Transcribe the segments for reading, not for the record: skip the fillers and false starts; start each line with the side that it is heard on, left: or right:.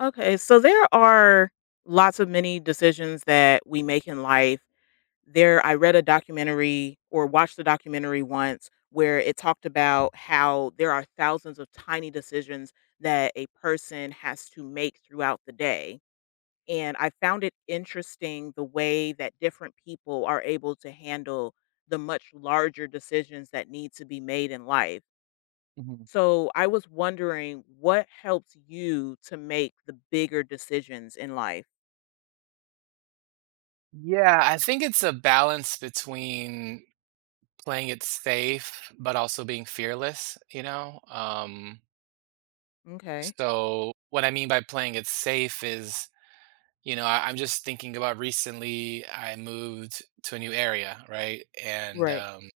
left: Okay, so there are lots of many decisions that we make in life. There, I read a documentary or watched a documentary once where it talked about how there are thousands of tiny decisions that a person has to make throughout the day. And I found it interesting the way that different people are able to handle the much larger decisions that need to be made in life.
right: Mhm.
left: So I was wondering, what helps you to make the bigger decisions in life?
right: Yeah, I think it's a balance between playing it safe, but also being fearless, you know? Um,
left: Okay.
right: so what I mean by playing it safe is, I'm just thinking about recently I moved to a new area, right?
left: Right.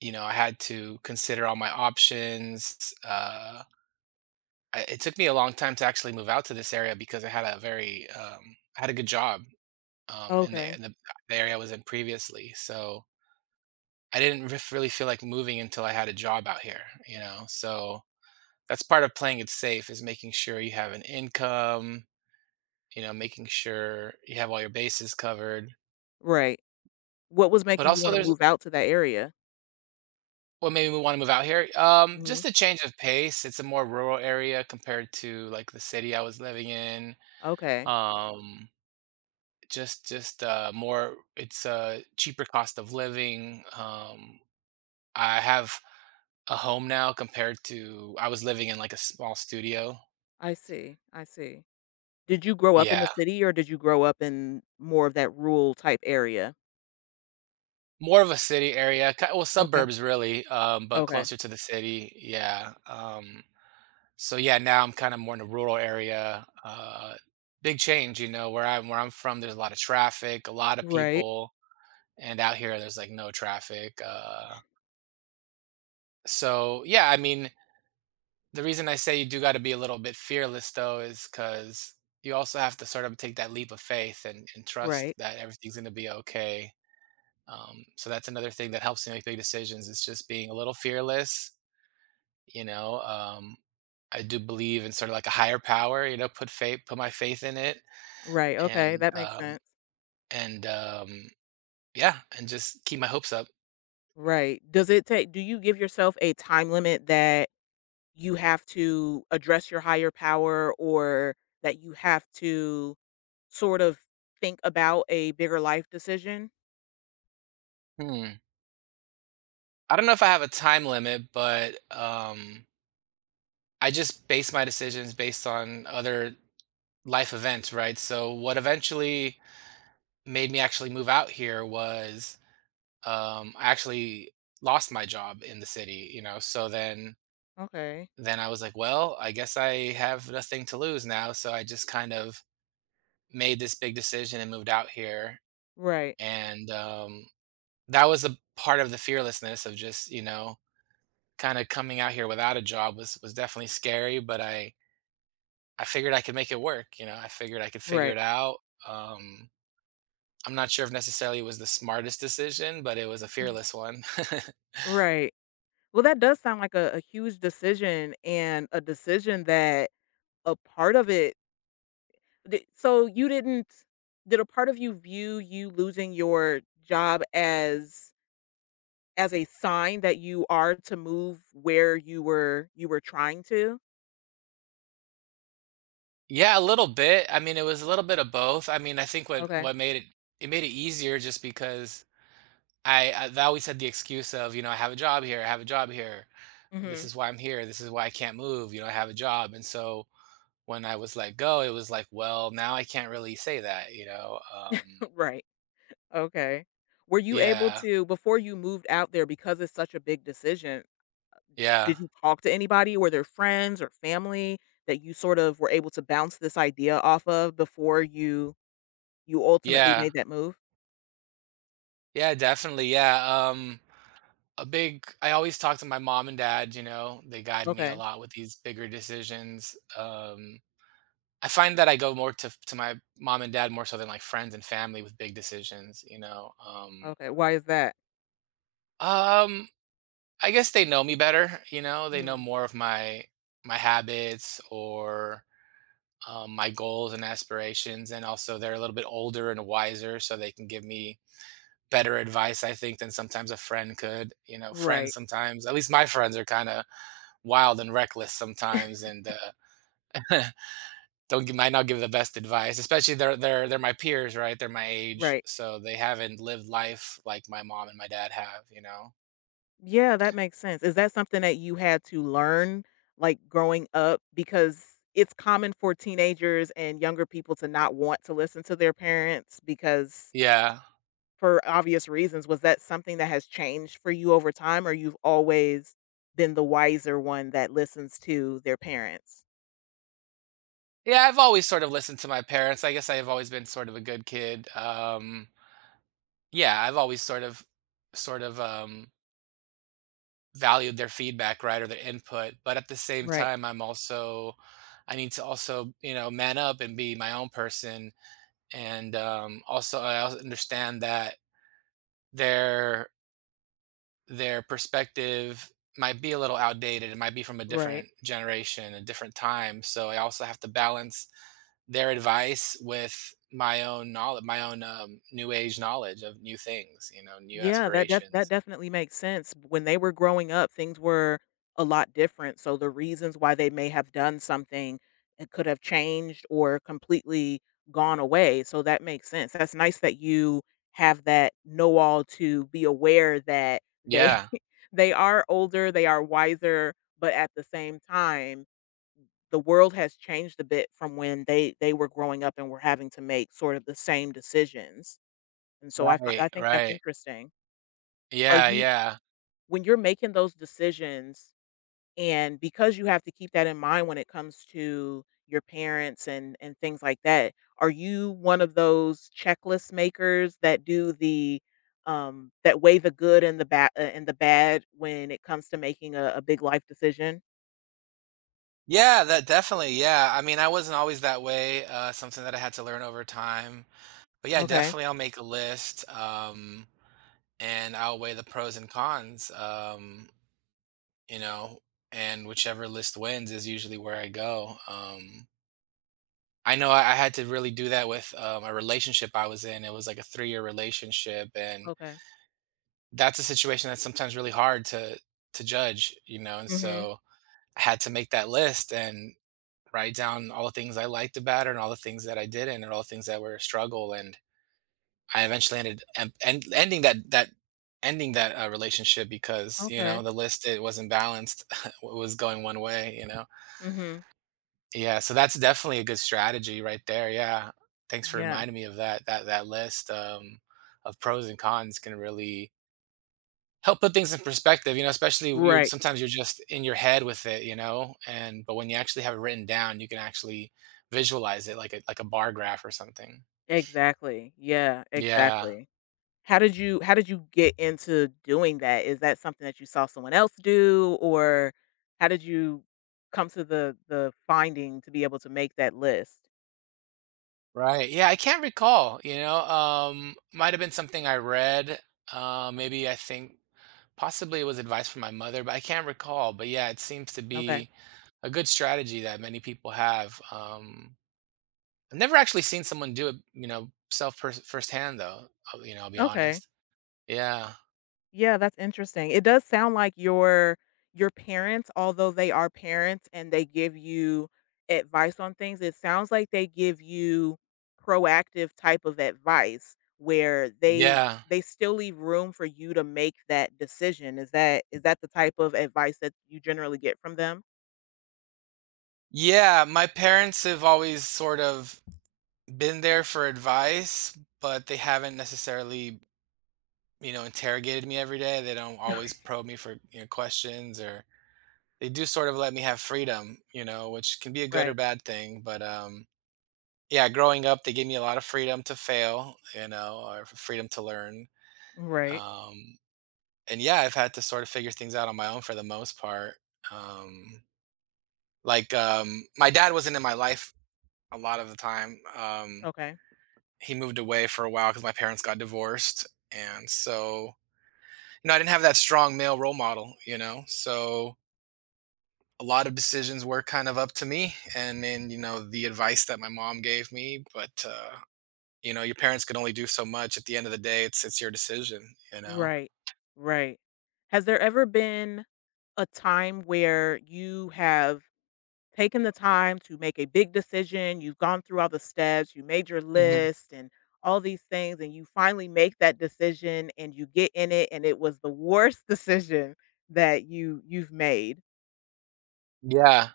right: You know, I had to consider all my options. It took me a long time to actually move out to this area because I had a I had a good job in
left: Okay.
right: the area I was in previously. So, I didn't really feel like moving until I had a job out here, you know. So that's part of playing it safe is making sure you have an income, you know, making sure you have all your bases covered.
left: Right. What was
right: But
left: making you
right: also,
left: want to
right: there's
left: move out to that area?
right: what made me want to move out here.
left: Hmm.
right: Just a change of pace. It's a more rural area compared to like the city I was living in.
left: Okay.
right: Um, just more. It's a cheaper cost of living. I have a home now compared to I was living in like a small studio.
left: I see. Did you grow up in
right: Yeah.
left: the city, or did you grow up in more of that rural type area?
right: More of a city area, ki well,
left: Okay.
right: suburbs really, but
left: Okay.
right: closer to the city, yeah. So, yeah, now I'm kinda more in a rural area, big change, you know, where I'm from, there's a lot of traffic, a lot of
left: Right.
right: people, and out here, there's, like, no traffic, so, yeah, I mean, the reason I say you do gotta be a little bit fearless, though, is because you also have to sort of take that leap of faith and trust
left: Right.
right: that everything's gonna be okay. So that's another thing that helps me make big decisions. It's just being a little fearless, you know. I do believe in sort of like a higher power, you know. Put faith, put my faith in it,
left: Right. Okay,
right: and
left: that makes
right: um,
left: sense.
right: and yeah, and just keep my hopes up.
left: Right. Does it take, do you give yourself a time limit that you have to address your higher power, or that you have to sort of think about a bigger life decision?
right: Hmm. I don't know if I have a time limit, but I just base my decisions based on other life events, right? So what eventually made me actually move out here was I actually lost my job in the city, you know. So then
left: Okay.
right: I was like, well, I guess I have nothing to lose now. So I just kind of made this big decision and moved out here.
left: Right.
right: And that was a part of the fearlessness of just, you know, kind of coming out here without a job was definitely scary, but I figured I could make it work. You know, I figured I could figure it
left: Right.
right: out. Um, I'm not sure if necessarily it was the smartest decision, but it was a
left: Mm.
right: fearless one.
left: Right. Well, that does sound like a huge decision, and a decision that a part of it. So you didn't, did a part of you view you losing your job as a sign that you are to move where you were trying to?
right: Yeah, a little bit. I mean, it was a little bit of both. I mean, I think what,
left: Okay.
right: what made it made it easier just because I they always had the excuse of, you know, I have a job here, I have a job here. This
left: Hmm.
right: is why I'm here. This is why I can't move. You know, I have a job. And so when I was let go, it was like, well, now I can't really say that, you know.
left: Right. Okay. Were you able
right: Yeah.
left: to, before you moved out there, because it's such a big decision,
right: Yeah.
left: did you talk to anybody? Were there friends or family that you sort of were able to bounce this idea off of before you you ultimately
right: Yeah.
left: made that move?
right: Yeah, definitely. Yeah. A big I always talk to my mom and dad, you know. They guide me a
left: Okay.
right: lot with these bigger decisions. I find that I go more to my mom and dad more so than like friends and family with big decisions, you know.
left: Okay. Why is that?
right: Um I guess they know me better, you know, they know
left: Mm.
right: more of my my habits or my goals and aspirations, and also they're a little bit older and wiser, so they can give me better advice, I think, than sometimes a friend could. You know, friends
left: Right.
right: sometimes, at least my friends are kind of wild and reckless sometimes, and don't give, might not give the best advice. Especially they're my peers, right? They're my age,
left: Right.
right: so they haven't lived life like my mom and my dad have. You know,
left: Yeah, that makes sense. Is that something that you had to learn, like growing up, because it's common for teenagers and younger people to not want to listen to their parents because,
right: yeah.
left: for obvious reasons, was that something that has changed for you over time, or you've always been the wiser one that listens to their parents?
right: Yeah, I've always sort of listened to my parents. I guess I have always been sort of a good kid. Yeah, I've always sort of valued their feedback, right, or their input. But at the same
left: Right,
right: time, I'm also, I need to also, you know, man up and be my own person. And also, I also understand that they're their perspective might be a little outdated. It might be from a
left: right.
right: different generation, a different time. So I also have to balance their advice with my own knowledge, my own new age knowledge of new things, you know, new
left: Yeah, that that
right: aspirations.
left: definitely makes sense. When they were growing up, things were a lot different, so the reasons why they may have done something, it could have changed or completely gone away. So that makes sense. That's nice that you have that know all to be aware that they
right: Yeah.
left: they are older, they are wiser, but at the same time, the world has changed a bit from when they were growing up and were having to make sort of the same decisions, and so I fi
right: Right.
left: I think that's
right: Right.
left: interesting. Are
right: Yeah.
left: you,
right: Yeah.
left: when you're making those decisions, and because you have to keep that in mind when it comes to your parents and things like that, are you one of those checklist makers that do the, that weigh the good and the bad when it comes to making a big life decision?
right: Yeah. That definitely. Yeah. I mean, I wasn't always that way. Something that I had to learn over time. But yeah,
left: Okay.
right: definitely, I'll make a list. And I'll weigh the pros and cons. You know, and whichever list wins is usually where I go. I know I had to really do that with a relationship I was in. It was like a 3-year relationship, and
left: Okay.
right: that's a situation that's sometimes really hard to judge, you know. And
left: Mhm.
right: so I had to make that list and write down all the things I liked about her and all the things that I didn't, and all the things that were a struggle. And I eventually ended and ending that that ending that relationship because you know
left: Okay.
right: the list it wasn't balanced. It was going one way, you know.
left: Mhm.
right: Yeah, so that's definitely a good strategy right there, yeah. Thanks for
left: Yeah.
right: reminding me of that list, of pros and cons can really help put things in perspective, you know, especially you're
left: Right.
right: sometimes you're just in your head with it, you know, and but when you actually have it written down, you can actually visualize it like a bar graph or something.
left: Exactly. Yeah,
right: Yeah,
left: exactly. How did you get into doing that? Is that something that you saw someone else do, or how did you come to the finding to be able to make that list?
right: right. Yeah, I can't recall, you know, might have been something I read, maybe I think possibly it was advice from my mother, but I can't recall. But yeah, it seems to
left: Okay.
right: be a good strategy that many people have. I've never actually seen someone do it, you know, firsthand though. You know, I'll be
left: Okay.
right: honest. Yeah,
left: Yeah, that's interesting. It does sound like your parents, although they are parents and they give you advice on things, it sounds like they give you proactive type of advice where they
right: yeah,
left: they still leave room for you to make that decision. Is that, is that the type of advice that you generally get from them?
right: yeah. My parents have always sort of been there for advice, but they haven't necessarily, you know, interrogated me every day. They don't always probe me for you know questions, or they do sort of let me have freedom, you know, which can be a good or
left: Right.
right: bad thing. But yeah, growing up, they gave me a lot of freedom to fail, you know, or freedom to learn.
left: Right.
right: Um, and yeah, I've had to sort of figure things out on my own for the most part. Um, my dad wasn't in my life a lot of the time.
left: Okay.
right: He moved away for a while because my parents got divorced. And so, you know, I didn't have that strong male role model, you know, so a lot of decisions were kind of up to me and then, you know, the advice that my mom gave me. You know, your parents can only do so much. At the end of the day, it's your decision, you know?
left: Right. Right. Has there ever been a time where you have taken the time to make a big decision, you've gone through all the steps, you made your
right: Mhm.
left: list and all these things, and you finally make that decision and you get in it, and it was the worst decision that you've made.
right: Yeah.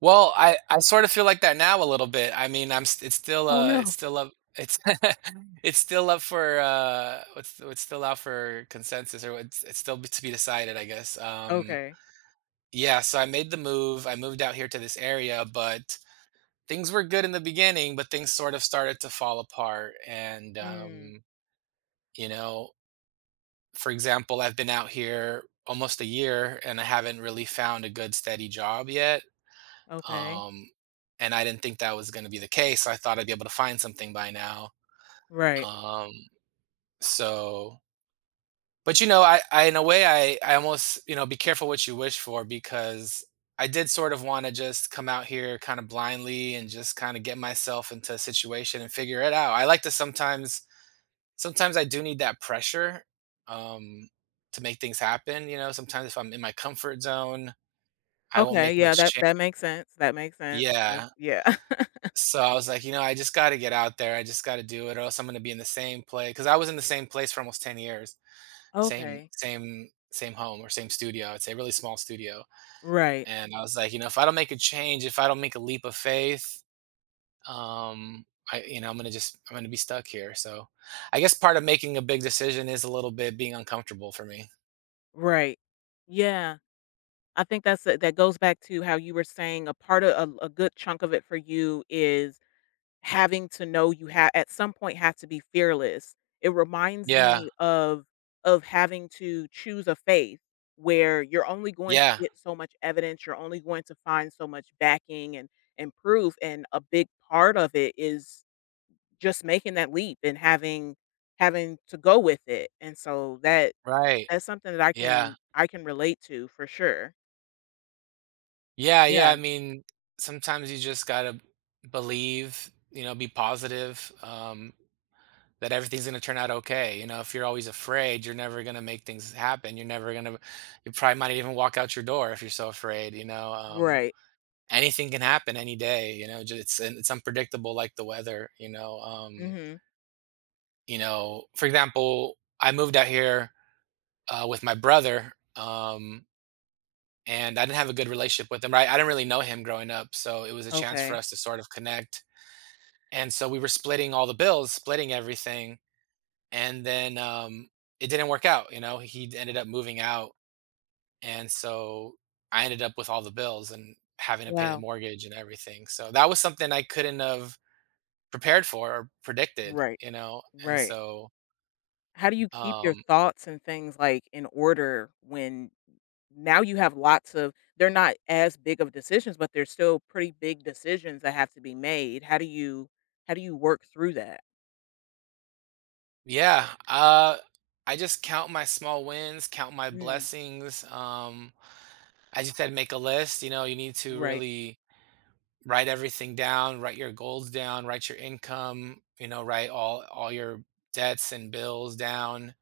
right: Well, I sort of feel like that now a little bit. I mean, I'm st
left: Oh
right: it's
left: no.
right: still up it's it's still up for, it's still out for consensus or it's to be decided, I guess.
left: Okay.
right: Yeah, so I made the move. I moved out here to this area, but things were good in the beginning, but things sort of started to fall apart and,
left: Mm,
right: you know, for example, I've been out here almost a year and I haven't really found a good steady job yet.
left: okay.
right: Um, and I didn't think that was going to be the case. I thought I'd be able to find something by now.
left: Right.
right: Um, so, but you know, in a way, I almost, you know, be careful what you wish for because I did sort of want to just come out here kind of blindly and just kind of get myself into a situation and figure it out. I like to sometimes I do need that pressure um, to make things happen. You know, sometimes if I'm in my comfort zone, I won't
left: Okay.
right: make
left: Yeah,
right: much
left: that
right: change.
left: that makes sense. That makes sense. I,
right: Yeah.
left: yeah.
right: So I was like, you know, I just got to get out there. I just got to do it, or else I'm going to be in the same place. Because I was in the same place for almost 10 years,
left: Okay.
right: same home or same studio. I'd say really small studio.
left: Right.
right: And I was like, you know, if I don't make a change, if I don't make a leap of faith, um, you know, I'm gonna be stuck here. So, I guess part of making a big decision is a little bit being uncomfortable for me.
left: Right. Yeah. I think that's, that goes back to how you were saying a part of, a good chunk of it for you is having to know you have at some point have to be fearless. It reminds
right: Yeah,
left: me of having to choose a faith where you're only going
right: yeah,
left: to get so much evidence, you're only going to find so much backing and proof, and a big part of it is just making that leap and having having to go with it, and so that,
right: right.
left: that's something that
right: Yeah.
left: I can relate to for sure.
right: Yeah, yeah,
left: Yeah,
right: I mean, sometimes you just gotta believe, you know, be positive, that everything's gonna turn out okay, you know, if you're always afraid, you're never gonna make things happen, you're never gonna you probably might even walk out your door if you're so afraid, you know,
left: right.
right: anything can happen any day, you know, just it's unpredictable like the weather,
left: Mhm.
right: you know, for example, I moved out here, with my brother, and I didn't have a good relationship with him, right? I didn't really know him growing up, so it was a chance for
left: Okay.
right: us to sort of connect. And so we were splitting all the bills, splitting everything, and then it didn't work out. You know, he ended up moving out, and so I ended up with all the bills and having to pay the
left: Wow.
right: mortgage and everything. So that was something I couldn't have prepared for or predicted.
left: Right,
right: You know, and
left: right.
right: so
left: How do you keep your
right: um,
left: thoughts and things, like, in order when now you have lots of, they're not as big of decisions, but they're still pretty big decisions that have to be made. How do you work through that?
right: yeah, uh, I just count my small wins, count my
left: Mm.
right: blessings. As you said, make a list. You know, you need to
left: Right.
right: really write everything down, write your goals down, write your income, you know, write all your debts and bills down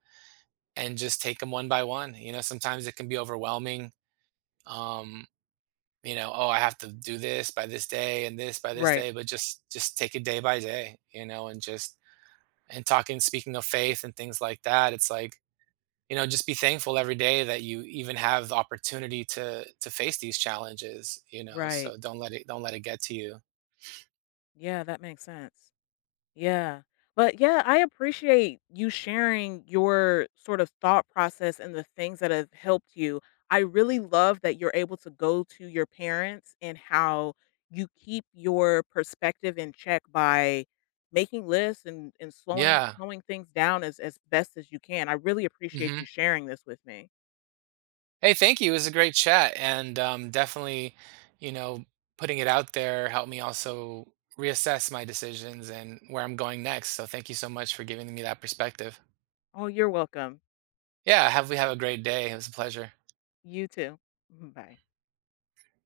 right: and just take them one by one. You know, sometimes it can be overwhelming. Um, you know, oh, I have to do this by this day and this by this
left: Right.
right: day, but just take it day by day, you know, and just and talking speaking of faith and things like that, it's like you know just be thankful every day that you even have the opportunity to face these challenges you know
left: Right.
right: so don't let it get to you
left: Yeah, that makes sense. Yeah. But yeah, I appreciate you sharing your sort of thought process and the things that have helped you. I really love that you're able to go to your parents, and how you keep your perspective in check by making lists, and slowing
right: yeah
left: slowing things down as best as you can. I really appreciate
right: hmm
left: you sharing this with me.
right: hey thank you it was a great chat and definitely you know putting it out there helped me also reassess my decisions and where I'm going next so thank you so much for giving me that perspective
left: Oh, you're welcome.
right: yeah have a great day it was a pleasure
left: You too. Bye.